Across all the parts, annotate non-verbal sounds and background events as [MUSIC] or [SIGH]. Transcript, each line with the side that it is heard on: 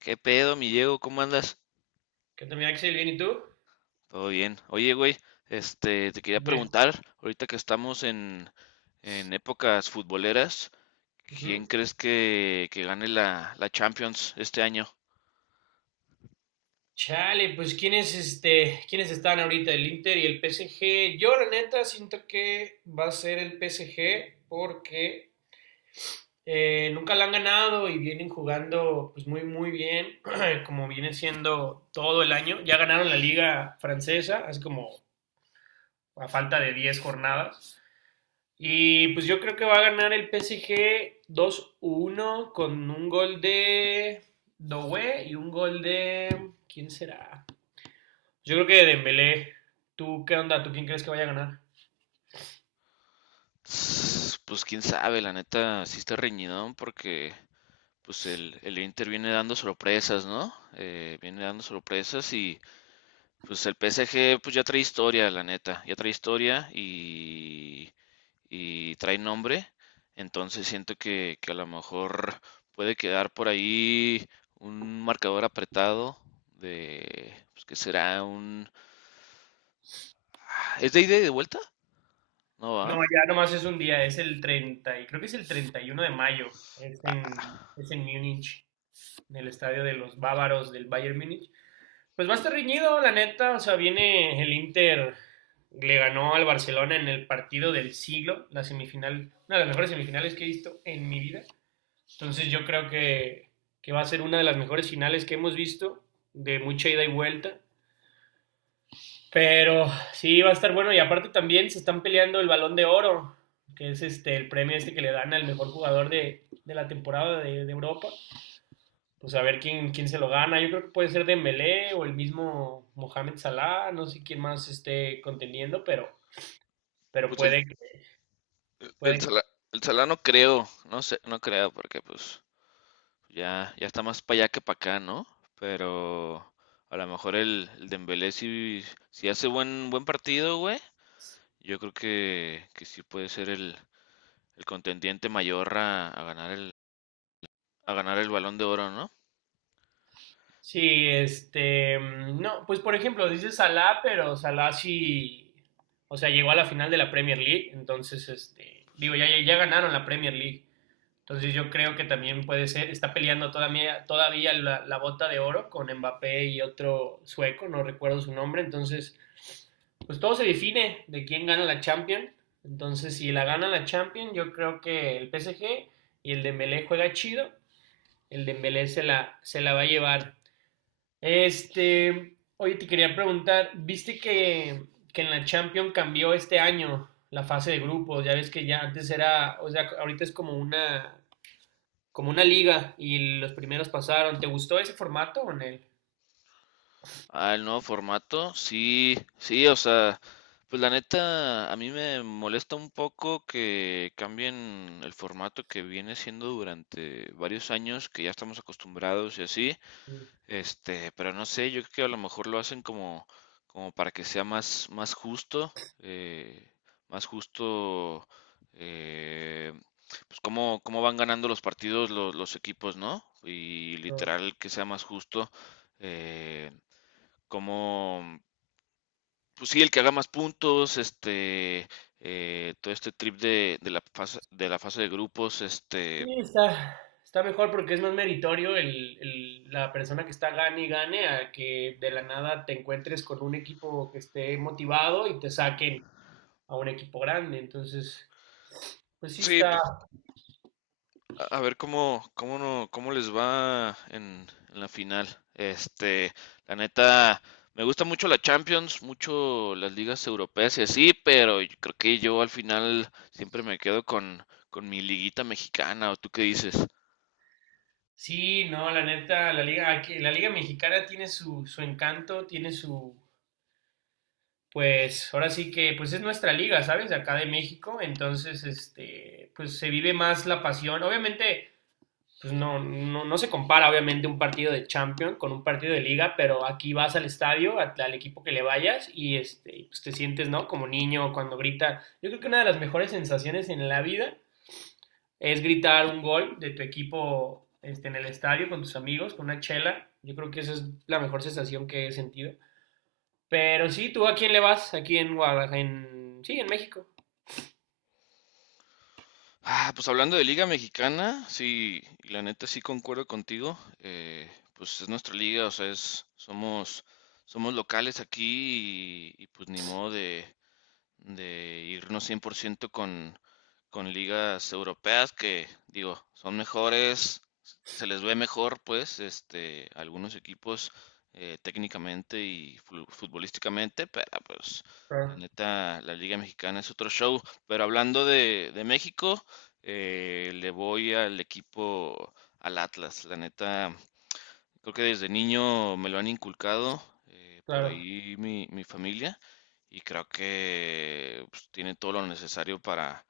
left: ¿Qué pedo, mi Diego? ¿Cómo andas?
right: ¿Qué tal, mi Axel? ¿Bien y tú?
left: Todo bien. Oye, güey, te quería
right: Bien.
left: preguntar, ahorita que estamos en épocas futboleras, ¿quién
right: Ujú.
left: crees que gane la Champions este año?
right: Chale, pues ¿quiénes están ahorita? El Inter y el PSG. Yo, la neta, siento que va a ser el PSG porque nunca la han ganado y vienen jugando pues muy, muy bien, [CLEARS THROAT] como viene siendo todo el año. Ya ganaron la liga francesa, así como a falta de 10 jornadas. Y pues yo creo que va a ganar el PSG 2-1 con un gol de Doué y un gol de, ¿quién será? Yo creo que de Dembélé. ¿Tú qué onda? ¿Tú quién crees que vaya a ganar?
left: Pues quién sabe, la neta, sí está reñidón porque pues el Inter viene dando sorpresas, ¿no? Viene dando sorpresas y pues el PSG pues ya trae historia, la neta, ya trae historia y trae nombre, entonces siento que a lo mejor puede quedar por ahí un marcador apretado de, pues que será un. Ah, ¿es de ida y de vuelta? No
right: No,
left: va.
right: ya nomás es un día, es el 30 y creo que es el 31 de mayo. Es en Múnich, en el estadio de los bávaros del Bayern Múnich. Pues va a estar reñido, la neta. O sea, viene el Inter, le ganó al Barcelona en el partido del siglo, la semifinal, una de las mejores semifinales que he visto en mi vida. Entonces yo creo que va a ser una de las mejores finales que hemos visto, de mucha ida y vuelta. Pero sí, va a estar bueno. Y aparte también se están peleando el balón de oro, que es el premio este que le dan al mejor jugador de la temporada de Europa. Pues a ver quién, quién se lo gana. Yo creo que puede ser Dembélé o el mismo Mohamed Salah, no sé quién más esté contendiendo, pero
left: Pues
right: puede,
left: el, el
right: puede.
left: Sala, el sala no creo, no sé, no creo, porque pues ya, ya está más para allá que para acá, ¿no? Pero a lo mejor el Dembélé si hace buen partido, güey. Yo creo que sí puede ser el contendiente mayor a ganar el Balón de Oro, ¿no?
right: Sí, no, pues por ejemplo, dice Salah, pero Salah sí, o sea, llegó a la final de la Premier League, entonces,
left: Pues
right: digo,
left: sí.
right: ya, ya ganaron la Premier League, entonces yo creo que también puede ser, está peleando todavía, todavía la, la bota de oro con Mbappé y otro sueco, no recuerdo su nombre, entonces pues todo se define de quién gana la Champions. Entonces, si la gana la Champions, yo creo que el PSG y el Dembélé juega chido. El Dembélé se la va a llevar. Oye, te quería preguntar, ¿viste que en la Champions cambió este año la fase de grupos? Ya ves que ya antes era, o sea, ahorita es como una liga y los primeros pasaron. ¿Te gustó ese formato o en
left: Ah, el nuevo formato, sí, sí, o sea, pues la neta, a mí me molesta un poco que cambien el formato que viene siendo durante varios años, que ya estamos acostumbrados y así. Pero no sé, yo creo que a lo mejor lo hacen como para que sea más eh, justo, eh, pues cómo van ganando los partidos los equipos, ¿no? Y
right: él?
left: literal que sea más justo, eh, como, pues sí, el que haga más puntos, todo este trip de la fase de grupos.
right: Sí, está, está mejor porque es más meritorio el, la persona que está gane y gane a que de la nada te encuentres con un equipo que esté motivado y te saquen a un equipo grande. Entonces, pues sí
left: Sí,
right: está.
left: pues a ver cómo, cómo no, cómo les va en la final. Este, la neta, me gusta mucho la Champions, mucho las ligas europeas y así, pero yo creo que yo al final siempre me quedo con mi liguita mexicana, ¿o tú qué dices?
right: Sí, no, la neta, la liga mexicana tiene su, su encanto, pues, ahora sí que, pues es nuestra liga, ¿sabes? De acá de México, entonces, pues se vive más la pasión. Obviamente, pues no, no, no, se compara obviamente un partido de Champions con un partido de liga, pero aquí vas al estadio, a, al equipo que le vayas y y pues te sientes, ¿no? Como niño cuando grita. Yo creo que una de las mejores sensaciones en la vida es gritar un gol de tu equipo en el estadio con tus amigos, con una chela. Yo creo que esa es la mejor sensación que he sentido. Pero sí, ¿tú a quién le vas? Aquí en Guadalajara, Sí, en México.
left: Ah, pues hablando de liga mexicana, sí, y la neta sí concuerdo contigo. Pues es nuestra liga, o sea, somos locales aquí y pues ni modo de irnos 100% con ligas europeas que, digo, son mejores, se les ve mejor, pues, algunos equipos técnicamente y futbolísticamente, pero pues, la
right: Claro,
left: neta, la Liga Mexicana es otro show. Pero hablando de México. Le voy al equipo, al Atlas, la neta, creo que desde niño me lo han inculcado, por
right: claro.
left: ahí mi familia, y creo que pues, tiene todo lo necesario para,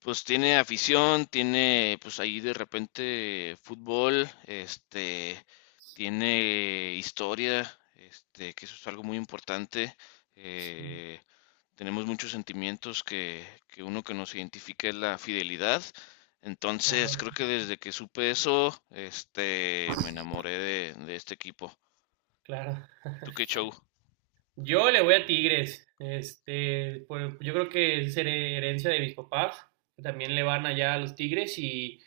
left: pues tiene afición, tiene, pues ahí de repente fútbol, tiene historia, que eso es algo muy importante.
right: Sí,
left: eh, Tenemos muchos sentimientos que uno que nos identifica es la fidelidad. Entonces,
right: claro,
left: creo que desde que supe eso, me enamoré de este equipo.
right: claro.
left: ¿Tú qué show?
right: Yo le voy a Tigres. Pues yo creo que es herencia de mis papás, que también le van allá a los Tigres y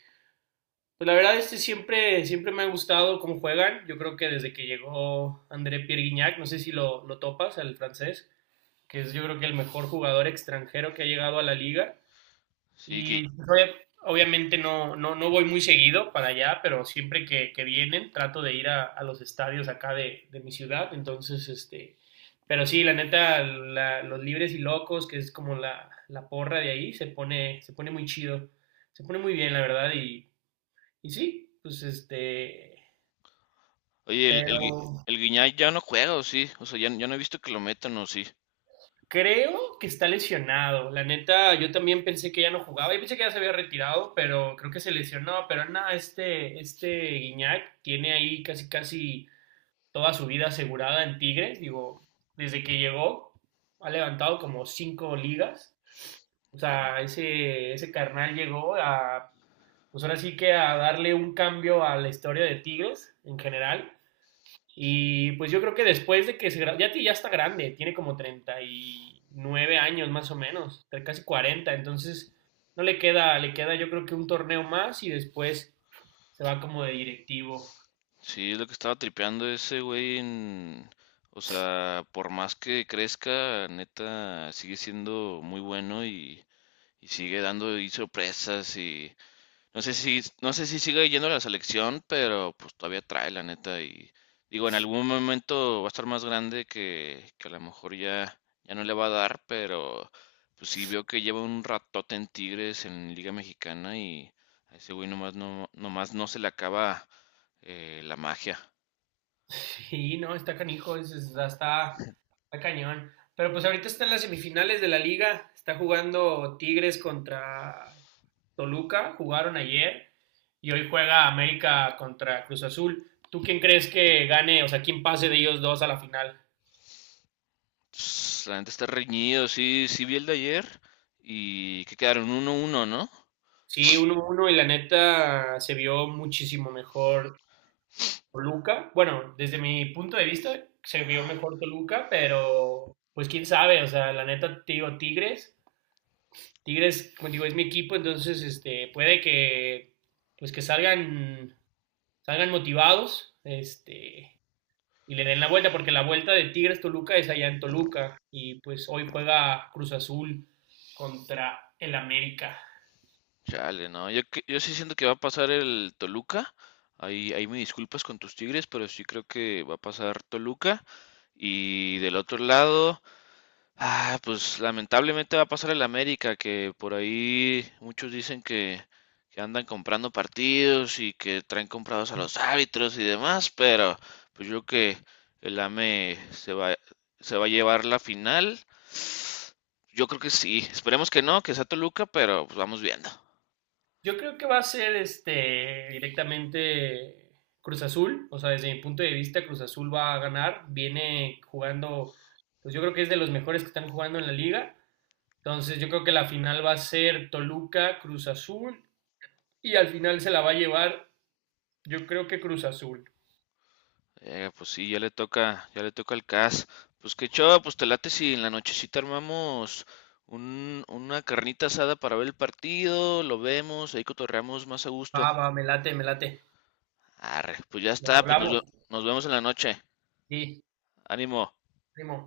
right: pues la verdad siempre siempre me ha gustado cómo juegan. Yo creo que desde que llegó André Pierre Guignac, no sé si lo topas, el francés, que es yo creo que el mejor jugador extranjero que ha llegado a la liga.
left: Sí,
right: Y obviamente no, no, no voy muy seguido para allá, pero siempre que vienen trato de ir a los estadios acá de mi ciudad. Entonces, pero sí, la neta, los libres y locos, que es como la porra de ahí, se pone muy chido, se pone muy bien, la verdad, y sí, pues
left: oye,
right: pero
left: el Guiñay ya no juega, ¿o sí? O sea, ya, ya no he visto que lo metan, ¿o sí?
right: creo que está lesionado. La neta, yo también pensé que ya no jugaba. Yo pensé que ya se había retirado, pero creo que se lesionó. Pero nada, este Guiñac tiene ahí casi, casi toda su vida asegurada en Tigres. Digo, desde que llegó, ha levantado como 5 ligas. O
left: Eh,
right: sea, ese carnal llegó pues ahora sí que a darle un cambio a la historia de Tigres en general. Y pues yo creo que después de que se gra- ya, ti- ya está grande, tiene como 39 años más o menos, casi 40. Entonces no le queda, le queda yo creo que un torneo más y después se va como de directivo. [LAUGHS]
left: Sí, lo que estaba tripeando ese güey. O sea, por más que crezca, neta, sigue siendo muy bueno y sigue dando ahí sorpresas. No sé si sigue yendo a la selección, pero pues todavía trae, la neta. Digo, en algún momento va a estar más grande que a lo mejor ya, ya no le va a dar, pero pues sí veo que lleva un ratote en Tigres en Liga Mexicana y a ese güey nomás no se le acaba la magia.
right: Sí, no, está canijo, está, está cañón. Pero pues ahorita están las semifinales de la liga, está jugando Tigres contra Toluca, jugaron ayer y hoy juega América contra Cruz Azul. ¿Tú quién crees que gane, o sea, quién pase de ellos dos a la final?
left: La gente está reñido, sí, sí vi el de ayer y que quedaron 1-1, ¿no?
right: Sí, 1 uno y la neta se vio muchísimo mejor Toluca. Bueno, desde mi punto de vista se vio mejor Toluca, pero pues quién sabe, o sea, la neta te digo Tigres, Tigres, como digo, es mi equipo, entonces puede que pues que salgan motivados, y le den la vuelta porque la vuelta de Tigres Toluca es allá en Toluca y pues hoy juega Cruz Azul contra el América.
left: Chale, no, yo sí siento que va a pasar el Toluca. Ahí me disculpas con tus Tigres, pero sí creo que va a pasar Toluca. Y del otro lado, ah, pues lamentablemente va a pasar el América, que por ahí muchos dicen que andan comprando partidos y que traen comprados a los árbitros y demás, pero pues yo creo que el AME se va a llevar la final. Yo creo que sí. Esperemos que no, que sea Toluca, pero pues vamos viendo.
right: Yo creo que va a ser directamente Cruz Azul, o sea, desde mi punto de vista Cruz Azul va a ganar, viene jugando, pues yo creo que es de los mejores que están jugando en la liga, entonces yo creo que la final va a ser Toluca, Cruz Azul y al final se la va a llevar, yo creo que Cruz Azul.
left: Pues sí, ya le toca al CAS. Pues qué chava, pues te late si en la nochecita armamos una carnita asada para ver el partido, lo vemos, ahí cotorreamos más a
right: Va,
left: gusto.
right: va, me late, me late.
left: Arre, pues ya
right: Nos
left: está, pues
right: hablamos.
left: nos vemos en la noche.
right: Sí,
left: Ánimo.
right: primo.